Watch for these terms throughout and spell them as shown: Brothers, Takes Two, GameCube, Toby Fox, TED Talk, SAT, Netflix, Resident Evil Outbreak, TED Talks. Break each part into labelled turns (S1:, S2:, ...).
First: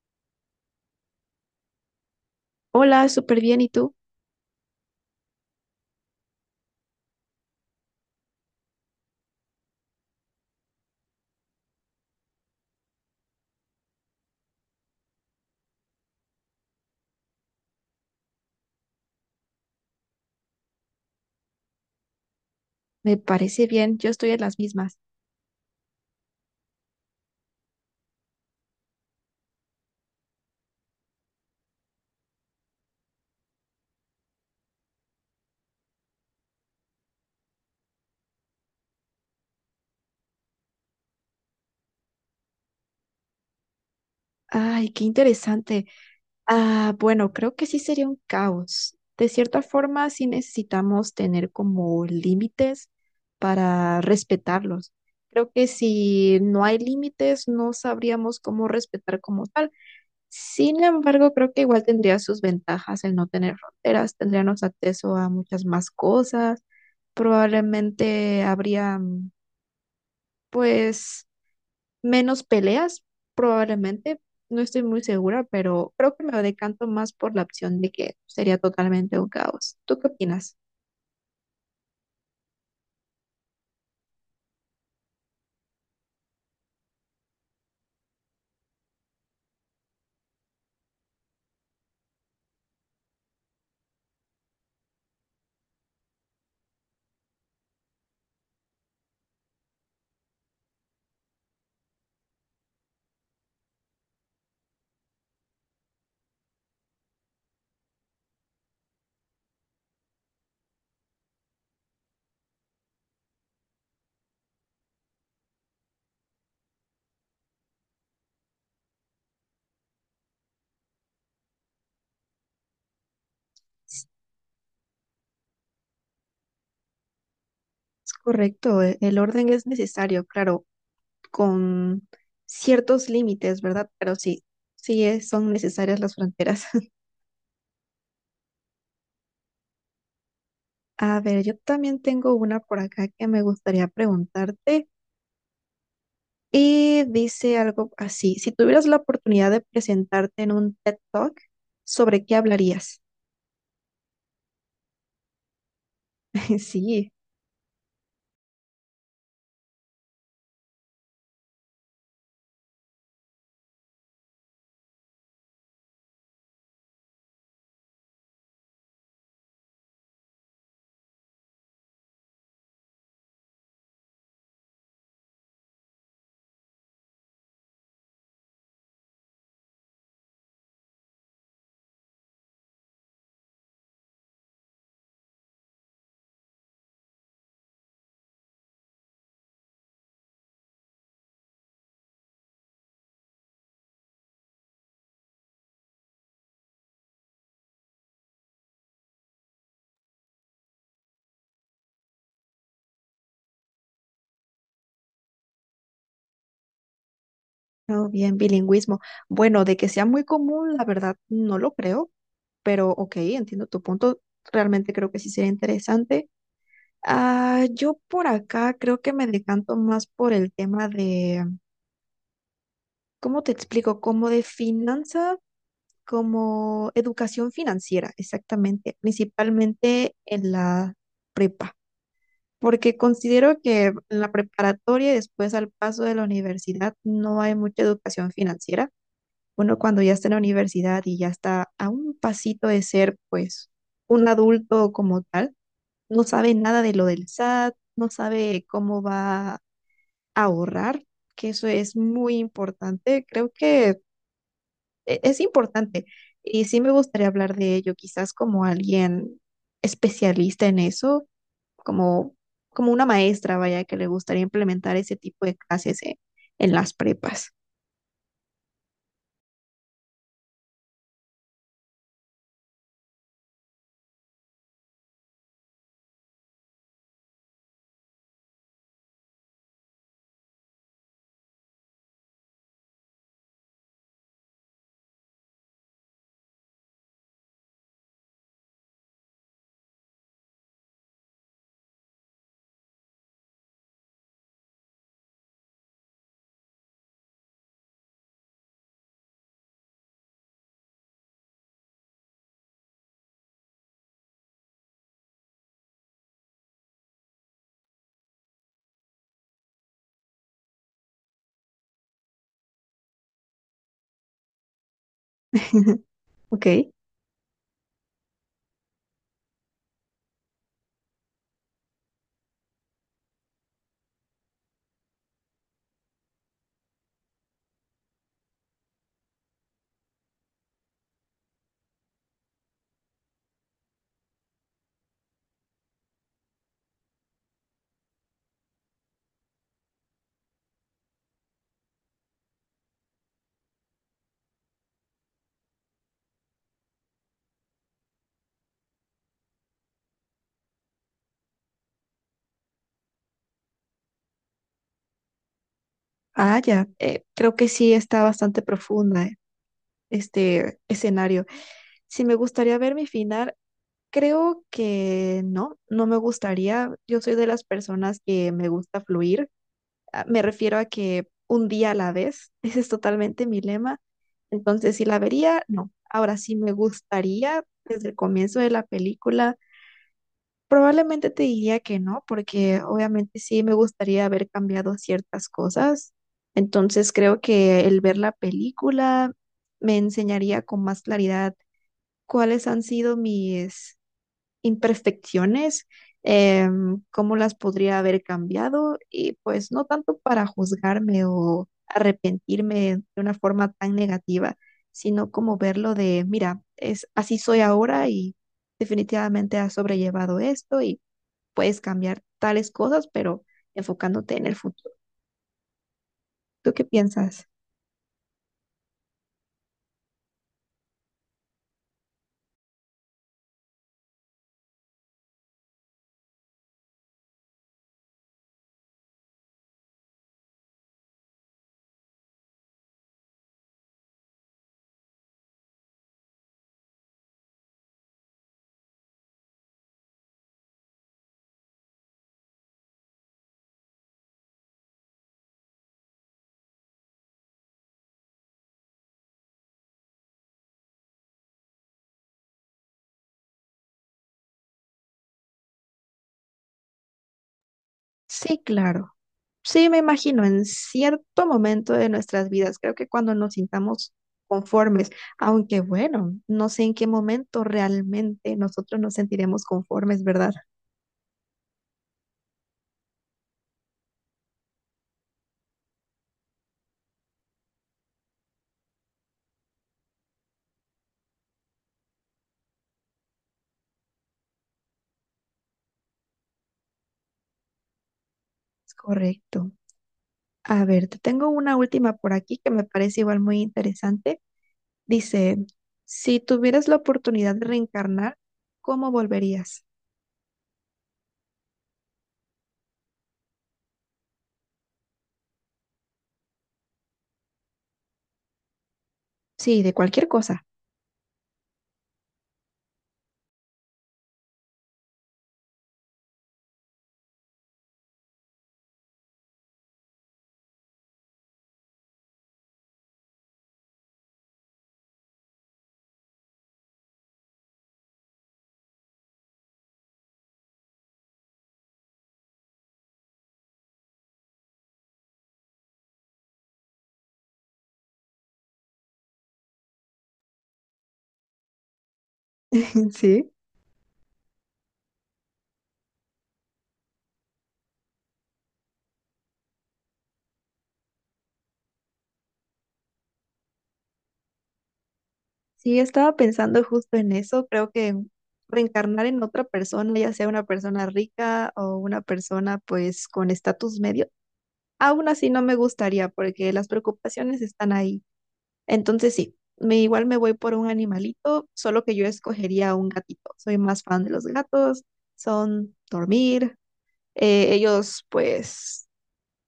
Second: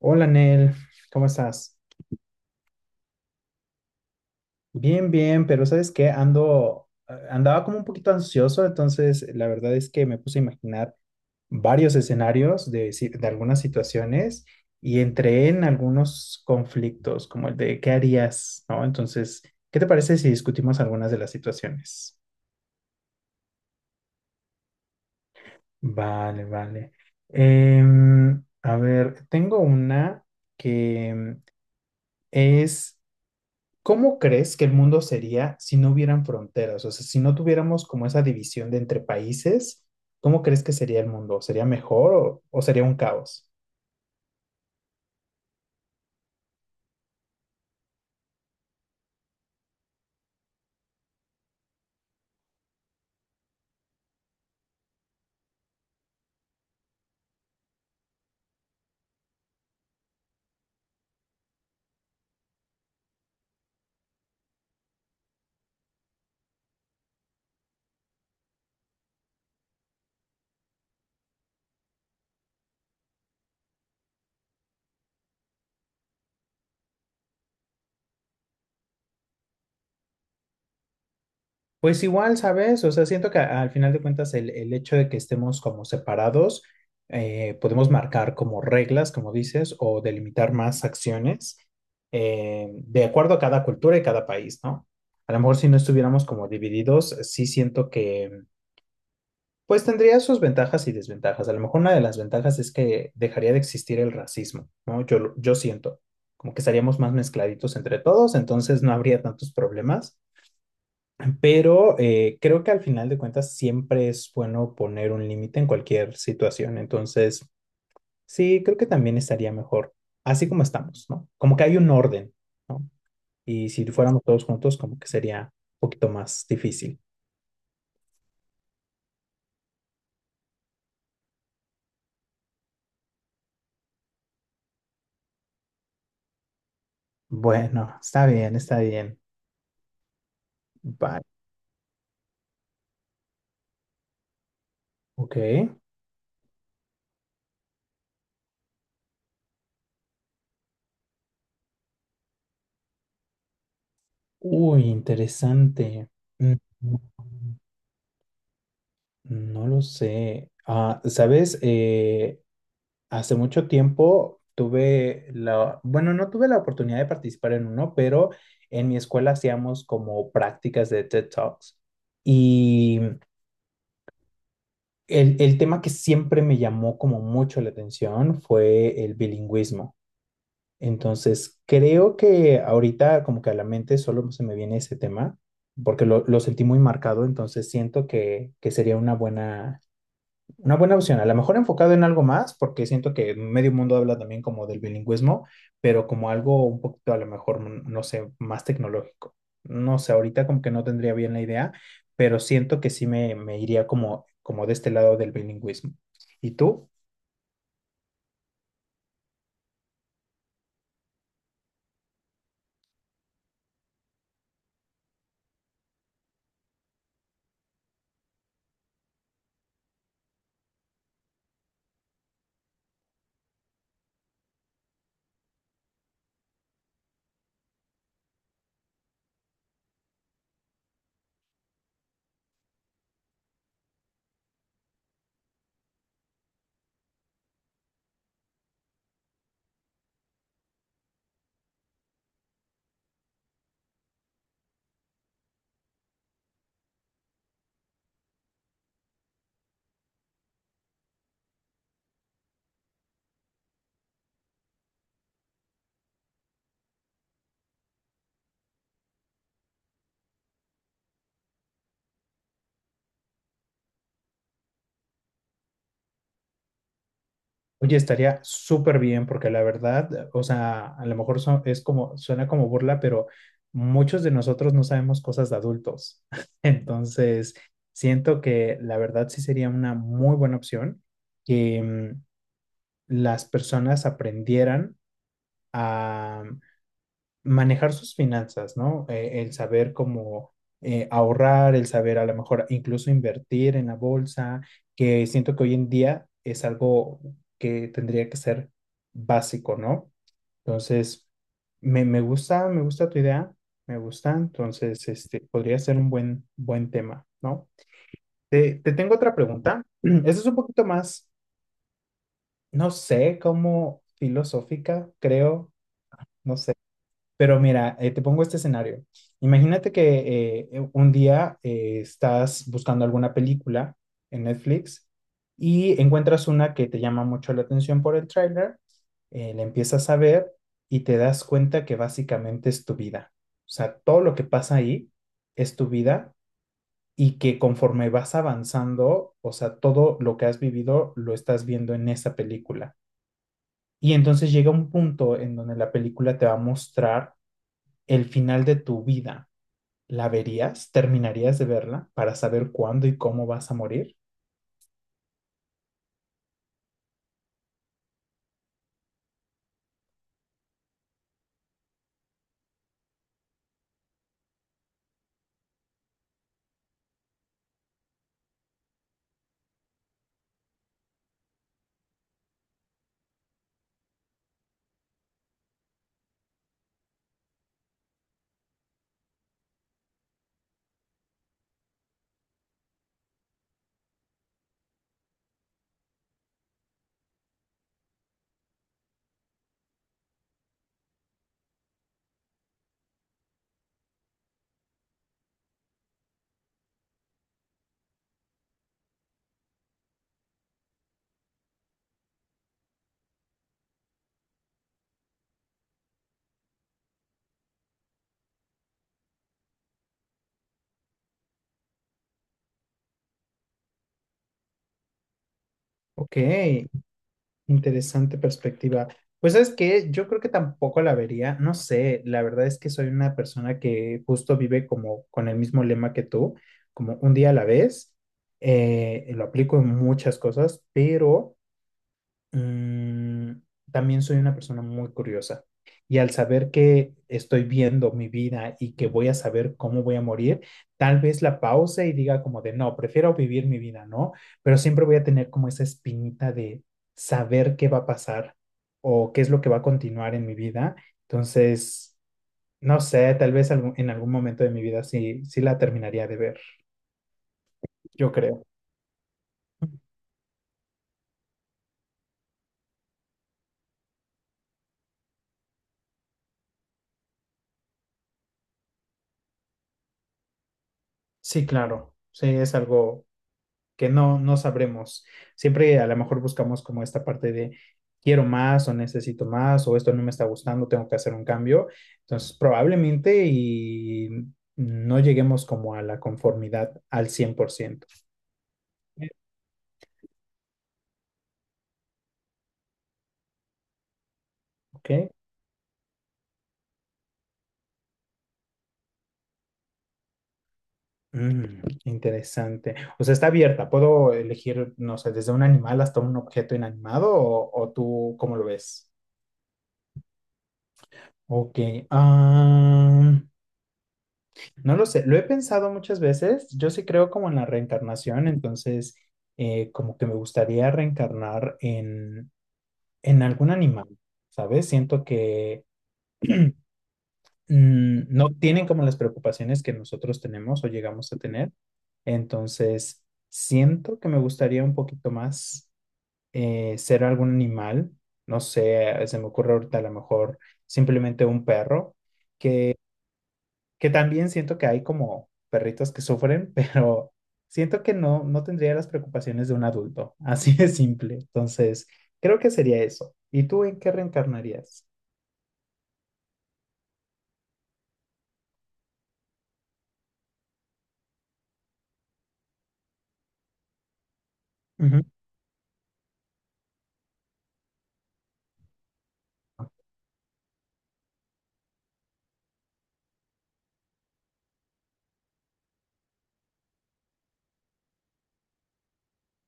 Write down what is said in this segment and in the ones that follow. S1: Hola, Nel, ¿cómo estás?
S2: Hola, súper bien. ¿Y tú?
S1: Bien, bien, pero ¿sabes qué? Ando, andaba como un poquito ansioso, entonces la verdad es que me puse a imaginar varios escenarios de, de algunas situaciones y entré en algunos conflictos, como el de ¿qué harías? ¿No? Entonces, ¿qué te parece si discutimos algunas de las situaciones?
S2: Me parece bien. Yo estoy en las mismas.
S1: Vale, vale. A ver, tengo una que es ¿cómo crees que el mundo sería si no hubieran fronteras? O sea, si no tuviéramos como esa división de entre países, ¿cómo crees que sería el mundo? ¿Sería mejor o sería un caos?
S2: Ay, qué interesante. Ah, bueno, creo que sí sería un caos. De cierta forma, sí necesitamos tener como límites para respetarlos. Creo que si no hay límites, no sabríamos cómo respetar como tal. Sin embargo, creo que igual tendría sus ventajas el no tener fronteras. Tendríamos acceso a muchas más cosas. Probablemente habría, pues, menos peleas, probablemente. No estoy muy segura, pero creo que me decanto más por la opción de que sería totalmente un caos. ¿Tú qué opinas?
S1: Pues igual, ¿sabes? O sea, siento que al final de cuentas el hecho de que estemos como separados, podemos marcar como reglas, como dices, o delimitar más acciones, de acuerdo a cada cultura y cada país, ¿no? A lo mejor si no estuviéramos como divididos, sí siento que pues tendría sus ventajas y desventajas. A lo mejor una de las ventajas es que dejaría de existir el racismo, ¿no? Yo siento, como que estaríamos más mezcladitos entre todos, entonces no habría tantos problemas. Pero creo que al final de cuentas siempre es bueno poner un límite en cualquier situación. Entonces, sí, creo que también estaría mejor así como estamos, ¿no? Como que hay un orden, ¿no? Y si fuéramos todos juntos, como que sería un poquito más difícil.
S2: Es correcto, el orden es necesario, claro, con ciertos límites, ¿verdad? Pero sí, son necesarias las fronteras.
S1: Bueno, está bien, está bien.
S2: A
S1: Bye,
S2: ver, yo también tengo una por acá que me gustaría preguntarte
S1: ok.
S2: y dice algo así, si tuvieras la oportunidad de presentarte en un TED Talk, ¿sobre qué hablarías?
S1: Uy, interesante. Mm,
S2: Sí.
S1: no lo sé. Ah, ¿sabes? Hace mucho tiempo tuve la, bueno, no tuve la oportunidad de participar en uno, pero en mi escuela hacíamos como prácticas de TED Talks. Y el tema que siempre me llamó como mucho la atención fue el bilingüismo. Entonces, creo que ahorita como que a la mente solo se me viene ese tema, porque lo sentí muy marcado, entonces siento que sería una buena opción. A lo mejor enfocado en algo más, porque siento que medio mundo habla también como del bilingüismo, pero como algo un poquito a lo mejor, mm, no sé, más tecnológico. No sé, ahorita como que no tendría bien la idea, pero siento que sí me iría como, como de este lado del bilingüismo. ¿Y tú?
S2: Oh, bien, bilingüismo. Bueno, de que sea muy común, la verdad no lo creo, pero ok, entiendo tu punto. Realmente creo que sí sería interesante. Ah, yo por acá creo que me decanto más por el tema de, ¿cómo te explico? Como de finanza, como educación financiera, exactamente, principalmente en la prepa, porque considero que en la preparatoria y después al paso de la universidad no hay mucha educación financiera, uno cuando ya está en la universidad y ya está a un pasito de ser, pues, un adulto como tal, no sabe nada de lo del SAT, no sabe cómo va a ahorrar, que eso es muy importante. Creo que es importante y sí me gustaría hablar de ello, quizás como alguien especialista en eso, como, como una maestra, vaya, que le gustaría implementar ese tipo de clases en las prepas.
S1: Oye, estaría súper bien porque la verdad, o sea, a lo mejor es como, suena como burla, pero muchos de nosotros no sabemos cosas de adultos. Entonces, siento que la verdad sí sería una muy buena opción que mm, las personas aprendieran manejar sus finanzas, ¿no? El saber cómo ahorrar, el saber a lo mejor incluso invertir en la bolsa, que siento que hoy en día es algo que tendría que ser básico, ¿no? Entonces, me gusta tu idea, me gusta, entonces, este, podría ser un buen, buen tema, ¿no? Te tengo otra pregunta. Esa es un poquito más, no sé, como filosófica, creo, no,
S2: Ok.
S1: pero mira, te pongo este escenario. Imagínate que un día estás buscando alguna película en Netflix y encuentras una que te llama mucho la atención por el tráiler, la empiezas a ver y te das cuenta que básicamente es tu vida. O sea, todo lo que pasa ahí es tu vida y que conforme vas avanzando, o sea, todo lo que has vivido lo estás viendo en esa película. Y entonces llega un punto en donde la película te va a mostrar el final de tu vida, ¿la verías? ¿Terminarías de verla para saber cuándo y cómo vas a morir?
S2: Ah, ya. Creo que sí está bastante profunda, este escenario. Si me gustaría ver mi final, creo que no, no me gustaría. Yo soy de las personas que me gusta fluir. Me refiero a que un día a la vez. Ese es totalmente mi lema. Entonces, si la vería, no. Ahora sí me gustaría desde el comienzo de la película. Probablemente te diría que no, porque obviamente sí me gustaría haber cambiado ciertas cosas. Entonces creo que el ver la película me enseñaría con más claridad cuáles han sido mis imperfecciones, cómo las podría haber cambiado y pues no tanto para juzgarme o arrepentirme de una forma tan negativa, sino como verlo de, mira, es así soy ahora y definitivamente has sobrellevado esto y puedes cambiar tales cosas, pero enfocándote en el futuro.
S1: Ok,
S2: ¿Tú qué piensas?
S1: interesante perspectiva. Pues es que yo creo que tampoco la vería, no sé, la verdad es que soy una persona que justo vive como con el mismo lema que tú, como un día a la vez, lo aplico en muchas cosas, pero mm, también soy una persona muy curiosa y al saber que estoy viendo mi vida y que voy a saber cómo voy a morir, tal vez la pause y diga como de no, prefiero vivir mi vida, ¿no? Pero siempre voy a tener como esa espinita de saber qué va a pasar o qué es lo que va a continuar en mi vida. Entonces, no sé, tal vez en algún momento de mi vida sí, sí la terminaría de ver, yo
S2: Sí,
S1: creo.
S2: claro. Sí, me imagino, en cierto momento de nuestras vidas, creo que cuando nos sintamos conformes, aunque bueno, no sé en qué momento realmente nosotros nos sentiremos conformes, ¿verdad?
S1: Sí, claro, sí, es algo que no, no sabremos. Siempre a lo mejor buscamos como esta parte de quiero más o necesito más o esto no me está gustando, tengo que hacer un cambio. Entonces, probablemente y no lleguemos como a la conformidad al 100%.
S2: Es correcto. A ver, te tengo una última por aquí que me parece igual muy interesante.
S1: ¿Ok?
S2: Dice, si tuvieras la oportunidad de reencarnar, ¿cómo volverías?
S1: Mm, interesante. O sea, está abierta. ¿Puedo elegir, no sé, desde un animal hasta un objeto inanimado o tú cómo lo ves?
S2: Sí, de cualquier cosa.
S1: Ok. Ah, no lo sé, lo he pensado muchas veces. Yo sí creo como en la reencarnación, entonces como que me gustaría reencarnar en algún animal, ¿sabes? Siento que mm, no tienen como las preocupaciones que nosotros tenemos o llegamos a tener. Entonces, siento que me gustaría un poquito más, ser algún animal. No sé, se me ocurre ahorita a lo mejor simplemente un perro.
S2: Sí.
S1: Que también siento que hay como perritos que sufren, pero siento que no, no tendría las preocupaciones de un adulto. Así de simple. Entonces, creo que sería eso. ¿Y tú en qué reencarnarías?
S2: Sí, estaba pensando justo en eso. Creo que reencarnar en otra persona, ya sea una persona rica o una persona pues con estatus medio,
S1: Ujú.
S2: aún así no me gustaría porque las preocupaciones están ahí. Entonces sí, me igual me voy por un animalito, solo que yo escogería un gatito. Soy más fan de los gatos, son dormir. Ellos pues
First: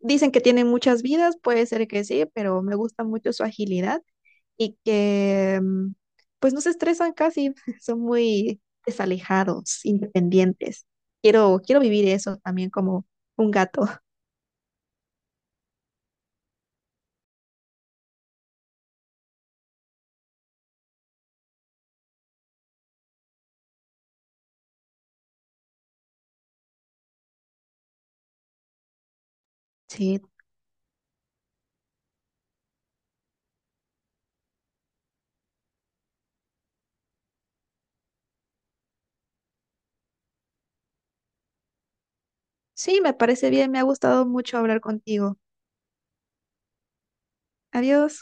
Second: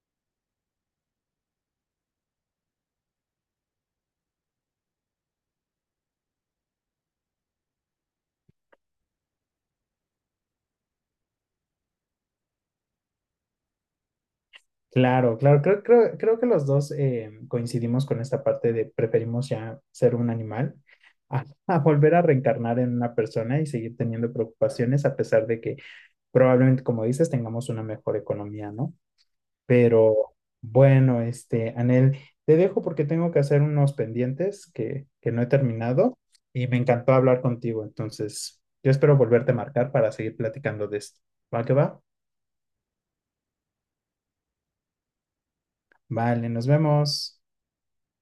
S2: dicen que tienen muchas vidas, puede ser que sí, pero me gusta mucho su agilidad y que pues no se estresan casi, son muy desalejados, independientes. Quiero vivir eso también como un gato.
S1: Claro, claro. Creo que los dos coincidimos con esta parte de preferimos ya ser un animal a volver a reencarnar en una persona y seguir teniendo preocupaciones a pesar de que probablemente, como dices, tengamos una mejor economía, ¿no? Pero
S2: Sí,
S1: bueno, este, Anel, te dejo porque tengo que hacer unos pendientes que no he terminado y me encantó hablar contigo. Entonces, yo espero volverte a marcar para seguir platicando de esto. ¿Va que va?
S2: sí, me parece bien, me ha gustado mucho hablar contigo.
S1: Vale, nos vemos.
S2: Adiós.